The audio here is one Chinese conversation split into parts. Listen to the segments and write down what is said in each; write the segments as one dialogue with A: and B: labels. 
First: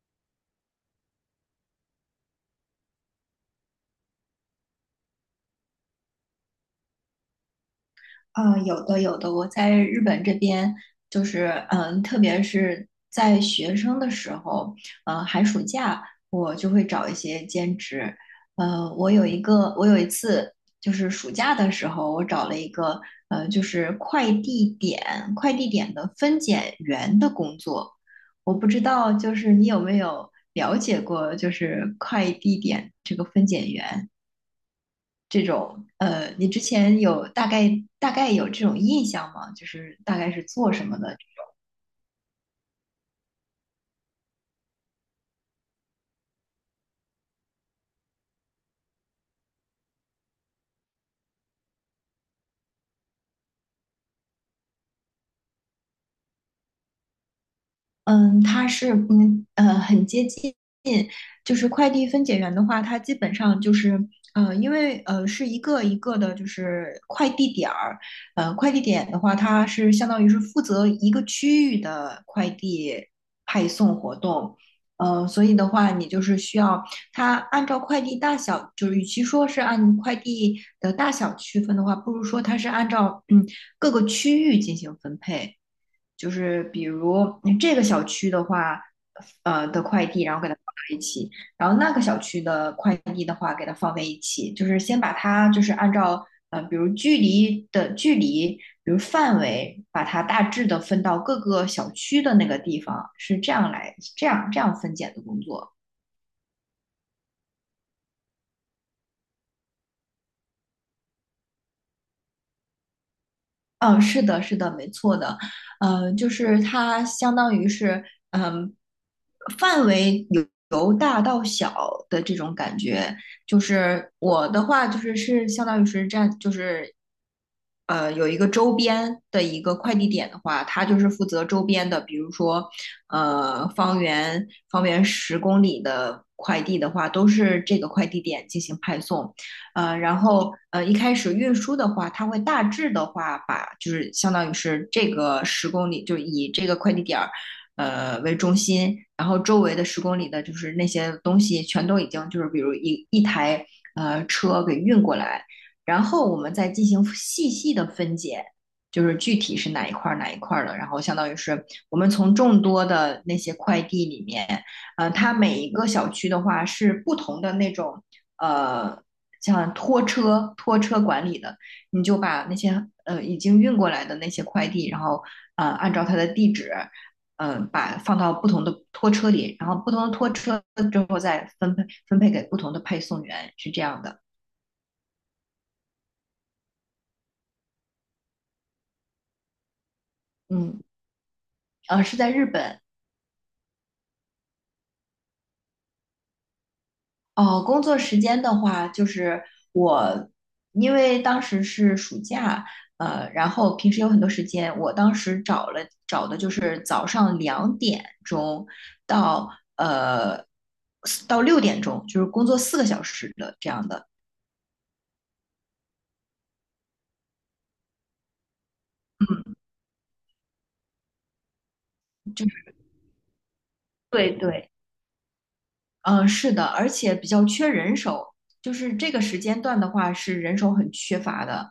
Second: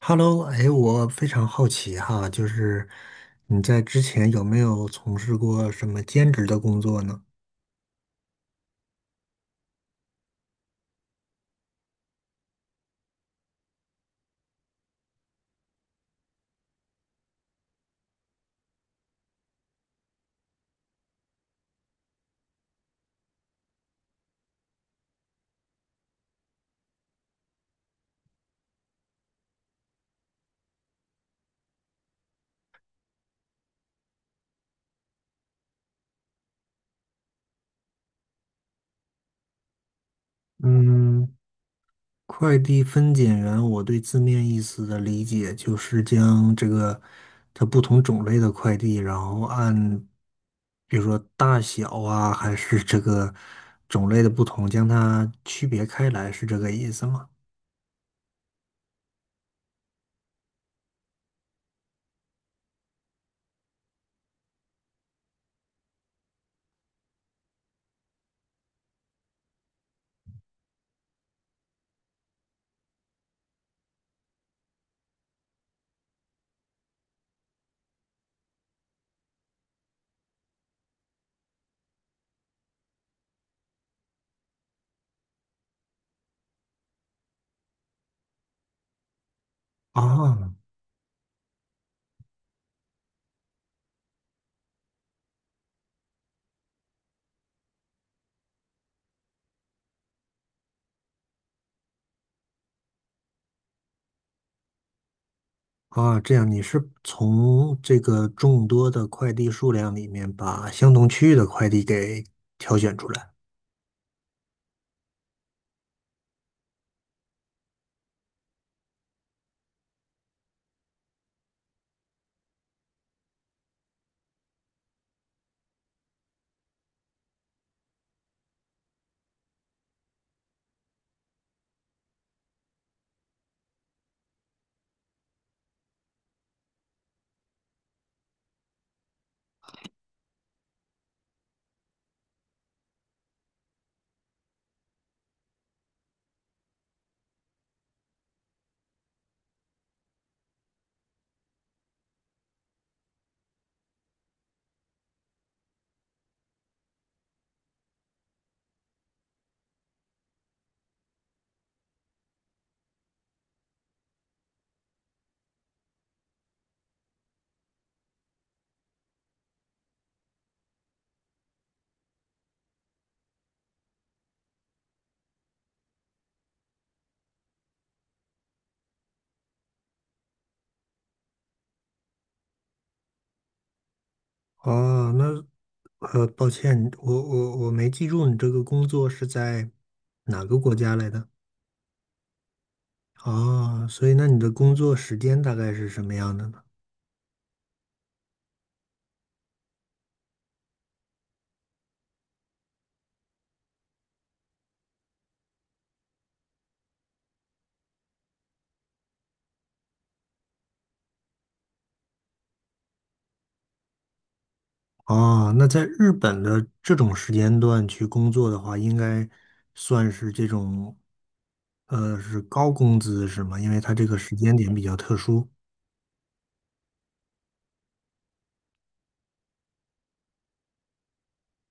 A: Hello,哎，我非常好奇哈，就是你在之前有没有从事过什么兼职的工作呢？
B: 啊，有的有的，我在日本这边就是，特别是在学生的时候，寒暑假我就会找一些兼职。我有一个，我有一次就是暑假的时候，我找了一个，就是快递点的分拣员的工作。我不知道，就是你有没有了解过，就是快递点这个分拣员？这种你之前有大概有这种印象吗？就是大概是做什么的？
A: 嗯，快递分拣员，我对字面意思的理解就是将这个它不同种类的快递，然后按比如说大小啊，还是这个种类的不同，将它区别开来，是这个意思吗？
B: 嗯，它是很接近，就是快递分拣员的话，它基本上就是因为是一个一个的，就是快递点儿，快递点的话，它是相当于是负责一个区域的快递派送活动，所以的话，你就是需要它按照快递大小，就是与其说是按快递的大小区分的话，不如说它是按照各个区域进行分配。就是比如这个小区的话，的快递，然后给它
A: 啊，
B: 放在一起，然后那个小区的快递的话，给它放在一起，就是先把它就是按照比如距离，比如范围，把它大致的分到各个小区的那个地方，是这样来这样分拣的工作。
A: 啊，这样你是从这个众多的快递数量里面把相同区域的快递给挑选出来。
B: 嗯，是的，是的，没错的，就是它相当于是，嗯，范围由大到小的这种感觉。就是我的话，就是是相当于是占，就是有一个周边的一个快递点的话，它就是负责周边的，比如说方圆十公里的快递的话，都是这个快递点进行派送。一开始运输的话，它会大致的话把就是相当于是这个十公里，就以这个快递点儿为中心，然后周围的十公里的就是那些东西全都已经就是比如一台车给运过来，然后我们再进行细细的分解。就是具体是哪一块儿的，然后相当于是我们从众多的那些快递里面，它每一个小区的话是不同的那种呃像拖车管理的，你就把那些已经运过来的那些快递，然后按照它的地址，把放到不同的拖车里，然后不同的拖车之后再分配给不同的配送员，是这样的。
A: 哦，那抱歉，我没记住你这个工作是在哪个国
B: 嗯，
A: 家来的。
B: 是在日本。
A: 哦，所以那你的工作时间大概是什么样的呢？
B: 哦，工作时间的话，就是我，因为当时是暑假，然后平时有很多时间，我当时找了找的就是早上2点钟到呃到6点钟，就是工作4个小时的这样的。
A: 哦，那在日本的这种时间段去工作的话，应该
B: 嗯，
A: 算是这种是
B: 就
A: 高
B: 是
A: 工资是吗？因为它这个
B: 对
A: 时间
B: 对。
A: 点比较特殊
B: 嗯，是的，而且比较缺人手，就是这个时间段的话是人手很缺乏的。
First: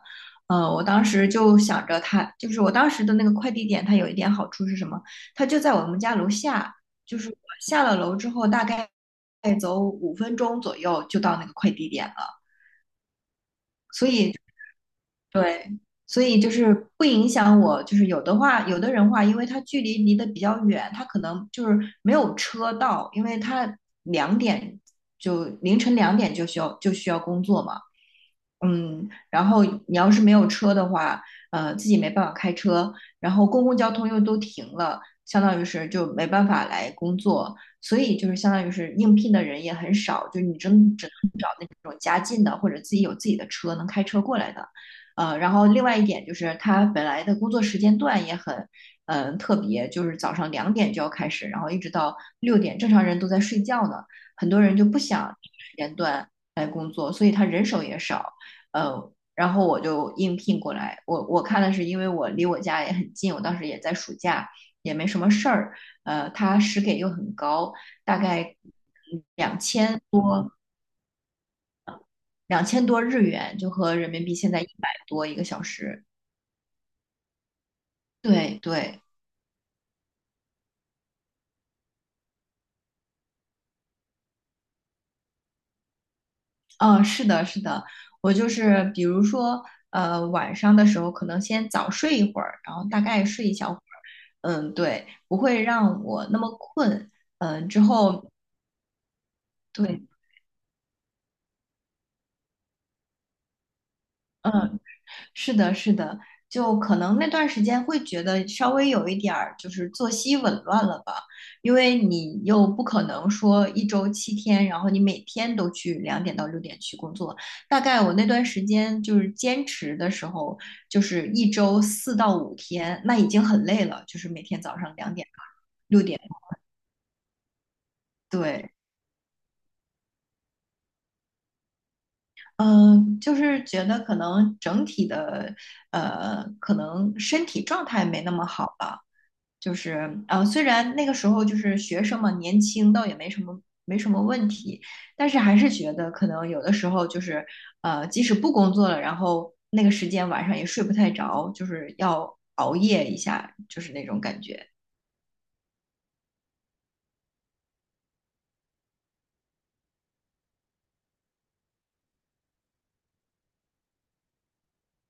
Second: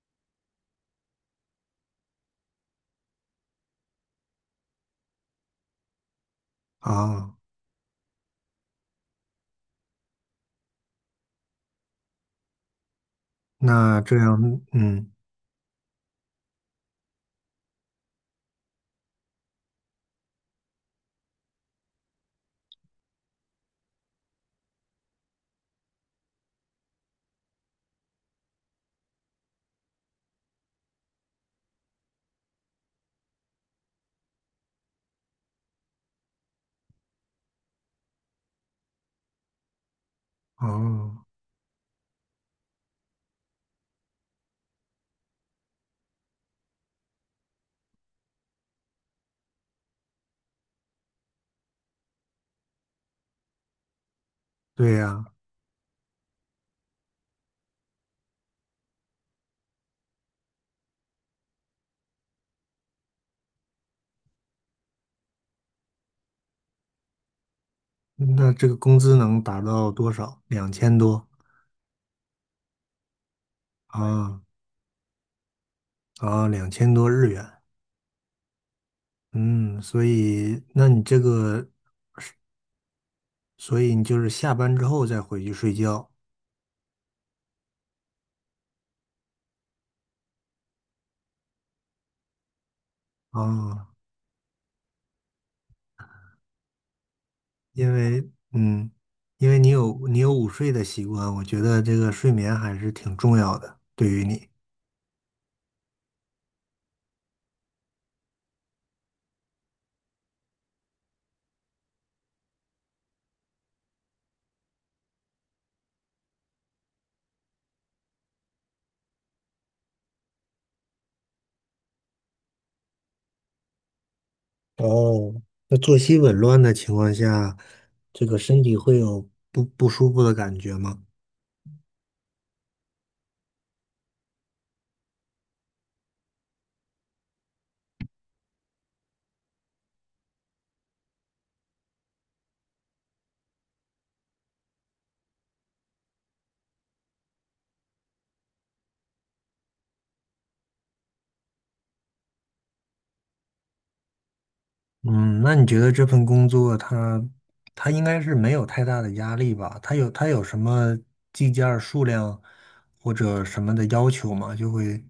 B: 我当时就想着他，就是我当时的那个快递点，它有一点好处是什么？它就在我们家楼下，就是我
A: 啊。
B: 下了楼之后，大概再走5分钟左右就到那个快递点了。
A: 那
B: 所
A: 这
B: 以。
A: 样，嗯，
B: 对，所以就是不影响我，就是有的话，有的人话，因为他距离离得比较远，他可能就是没有车到，因为他两点就凌晨两点就需要工作嘛，嗯，然后你要是没有车的话，自己没办法开车，然后公共交通又都停了，相当于是就没办法来工作，所以就是相当于是应聘的人也很少，就是你真只
A: 哦，
B: 能找那种家近的或者自己有自己的车能开车过来的。然后另外一点就是他本来的工作时间段也很，嗯、特别，就是早上两点就要开始，然后一直到六点，正常人都在睡觉呢，很多人就
A: 对
B: 不
A: 呀，
B: 想时间段来工作，所以他人手也少，然后我就应聘过来，我看的是因为我离我家也很近，我当时也在暑假，也没什么事儿，他时给又很高，大
A: 那
B: 概
A: 这个工资能
B: 两
A: 达到多少？两千多
B: 2000多日元，就和人民币
A: 啊
B: 现在100多一个小时，
A: 啊，两千多日元。
B: 对对。
A: 嗯，所以，那你这个，所以你就是下班之后再回去睡觉
B: 嗯，是的，是的，我就是比如说，晚上的时候可能先早睡一会儿，然后大概睡一小会儿，
A: 啊，
B: 嗯，对，不会让我那么困。嗯，之
A: 因为，
B: 后
A: 嗯，因为你
B: 对。
A: 有你有午睡的习惯，我觉得这个睡眠还是挺重要的，对于你。
B: 嗯，是的，是的，就可能那段时间会觉得稍微有一点儿就是作息紊乱了吧，因为你又不可能说1周7天，然后你每天都去两点到六点去工作。大概我那段时间就是坚持的时候，就是1周4到5天，那已经很累了，就是每天早上两点
A: 哦，
B: 到
A: 那作
B: 六
A: 息
B: 点。
A: 紊乱的情况下，这个身
B: 对。
A: 体会有不不舒服的感觉吗？
B: 嗯，就是觉得可能整体的，可能身体状态没那么好吧。就是虽然那个时候就是学生嘛，年轻倒也没什么没什么问题，但是还是觉得可能有的时候就是即使不工作了，然后那个时间晚上也睡不太着，就是要熬夜一下，就是那种感觉。
A: 嗯，那你觉得这份工作它应该是没有太大的压力吧？它有什么计件儿数量或者什么的要求吗？就会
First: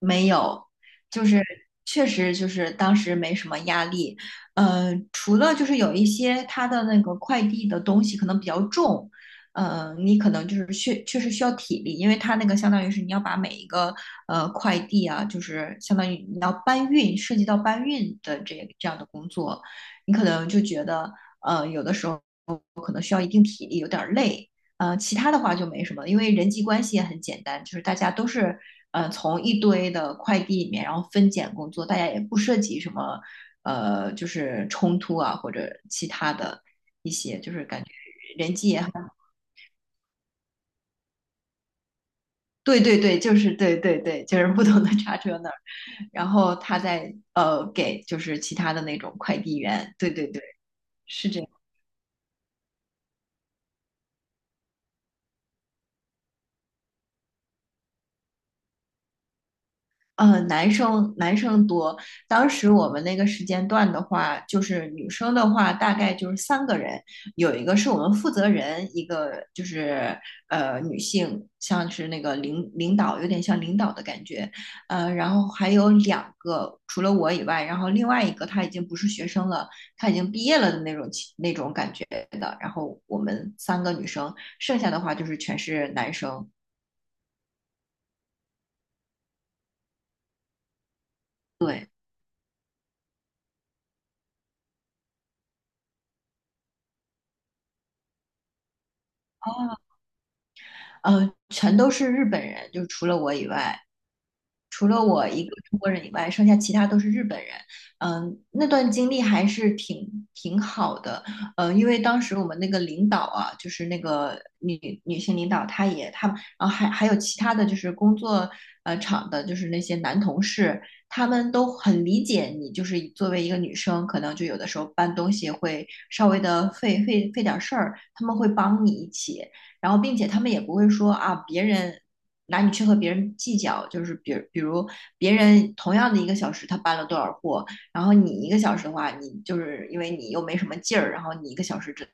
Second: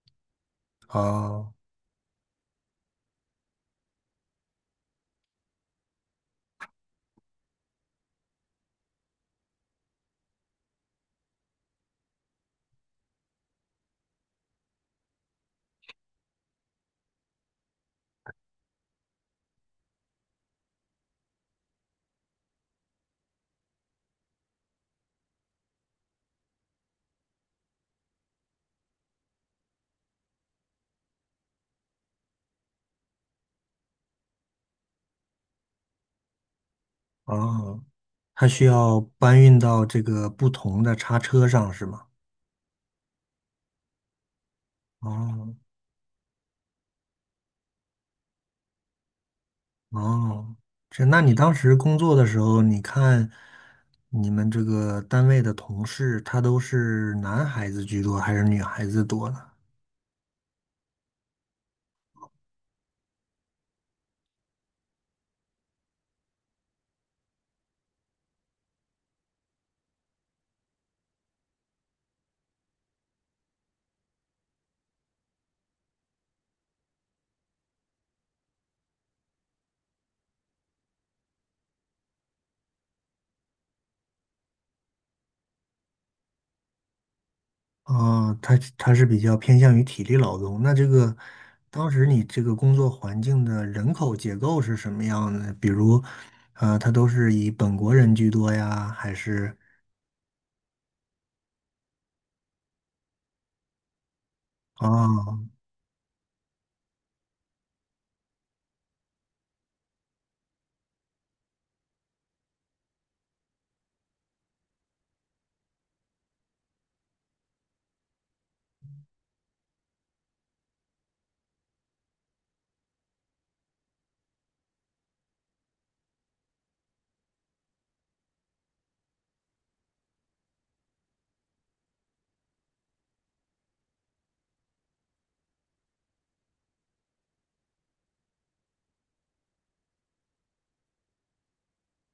B: 没有，就是
A: 啊
B: 确实就是当时没什么压力，除了就是有一些他的那个快递的东西可能比较重，你可能就是确确实需要体力，因为他那个相当于是你要把每一个快递啊，就是相当于你要搬运，涉及到搬运的这样的工作，你可能就觉得有的时候可能需要一定体力，有点儿累。其他的话就没什么，因为人际关系也很简单，就是大家都是从一堆的快递里面，然后分拣工作，大家也不涉及什么就是冲突啊或者其他的一
A: 啊，
B: 些，就是感觉
A: 它
B: 人
A: 需
B: 际也很
A: 要搬运到这个不同的叉车上是吗？
B: 对对对，就是对对对，就是不同的叉车那
A: 哦
B: 儿，然后他在给就是其他的那种快递员，对对对，
A: 哦，这那
B: 是
A: 你
B: 这样。
A: 当时工作的时候，你看你们这个单位的同事，他都是男孩子居多还是女孩子多呢？
B: 男生多。当时我们那个时间段的话，就是女生的话，大概就是3个人，有一个是我们负责人，一个就是女性，像是那个领导，有点像领导的感觉。然后还有两个，除了我以外，然后另外一个他已经不是学生了，他已经毕业了的那种感觉的。然后我们3个女生，剩下的话就是全是男生。
A: 啊，他是比较偏向于体力劳动。那这个
B: 对。
A: 当时你这个工作环境的人口结构是什么样的？比如，呃，他都是以本国人居多呀，还是
B: 全都是日本人，就除了我以外，除了我一
A: 啊？
B: 个中国人以外，剩下其他都是日本人。嗯，那段经历还是挺挺好的。嗯，因为当时我们那个领导啊，就是那个女性领导，她也她，然后还还有其他的就是工作场的，就是那些男同事，他们都很理解你，就是作为一个女生，可能就有的时候搬东西会稍微的费点事儿，他们会帮你一起，然后并且他们也不会说啊别人。拿你去和别人计较，就是比如别人同样的一个小时他搬了多少货，然后你一个小时的话，你就是因为你又没什么劲儿，然后你一个小时只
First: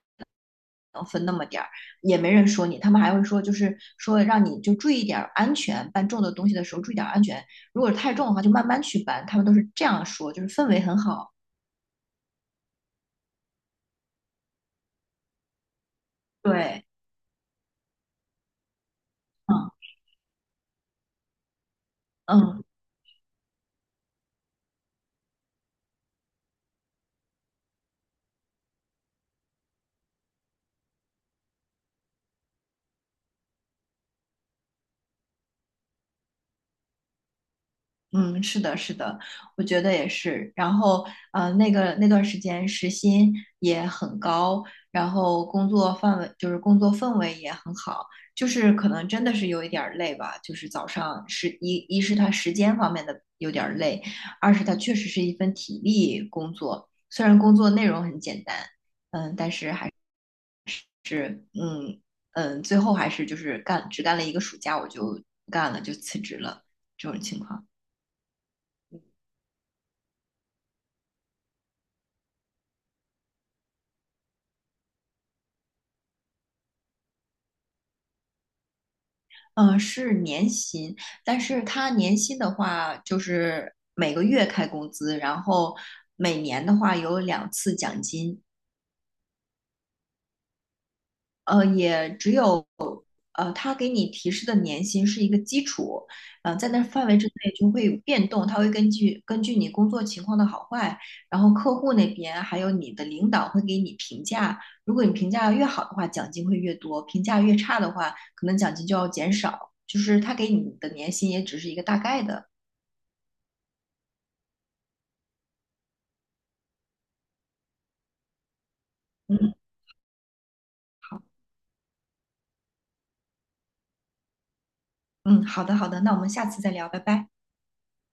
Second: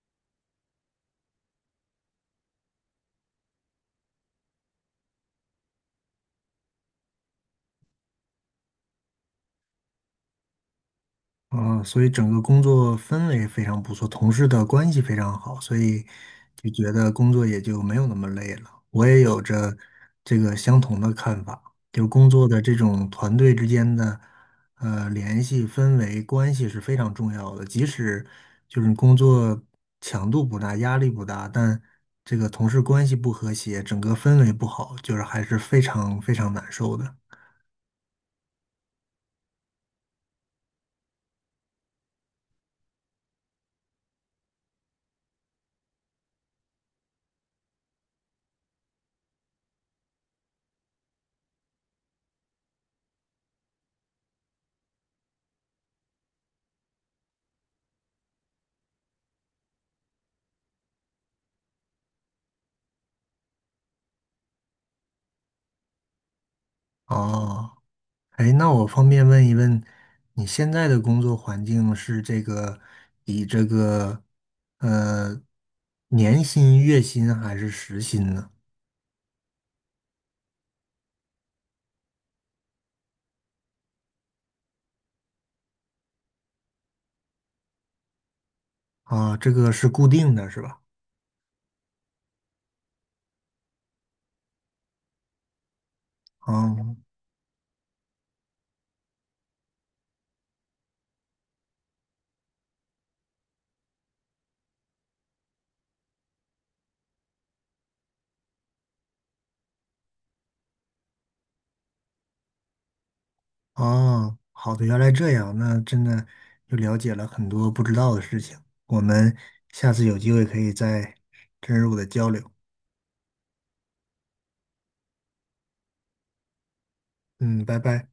B: 能分那么点儿，也没人说你，他们还会说就是说让你就注意点儿安全，搬重的东西的时候注意点儿安全，如果太重的话就慢慢去搬，他们都是这样说，就是氛围很好。
A: 嗯，所以整个工作氛围非常不错，同事的关系非常好，所以就
B: 对，
A: 觉得工作也就没有那么累了。我也有着
B: 嗯
A: 这个相同的看法，就工作的
B: 嗯。
A: 这种团队之间的联系、氛围、关系是非常重要的。即使就是工作强度不大、压力不大，但这个同事关系不和谐，整个氛围不好，就是还是非常非常难受的。
B: 嗯，是的，是的，我觉得也是。然后，那段时间时薪也很高，然后工作氛围也很好，就是可能真的是有一点儿累吧。就是早上是一是它时间方面的有点儿累，二是它确实是一份体力工作，虽然工作内容很简单，嗯嗯嗯，最后还是就是只干了一个暑假我就不干了，就辞职了这种情况。
A: 哦。哎，那我方便问一问，你现在的工作环境是这个以这个呃年薪、月薪还是时薪呢？
B: 嗯，是年薪，但是他年薪的话，就是每个月开工资，然后每年的话有2次奖金。
A: 啊，这个是固定的，是吧？
B: 呃，也只有呃，他给你提示的年薪是一个基础，在那
A: 啊
B: 范围之内就会有变动，他会根据你工作情况的好坏，然后客户那边还有你的领导会给你评价，如果你评价越好的话，奖金会越多；评价越差的话，可能奖金就要减少。就是他给你的年薪也只是一个大概的。
A: 啊，好的，原来这样，那真的又了解了很多不知道的事情。我们
B: 嗯
A: 下次有机会可以再
B: 好，
A: 深入的交流。
B: 嗯，好的好的，那我们下次再聊，拜拜。
A: 嗯，拜拜。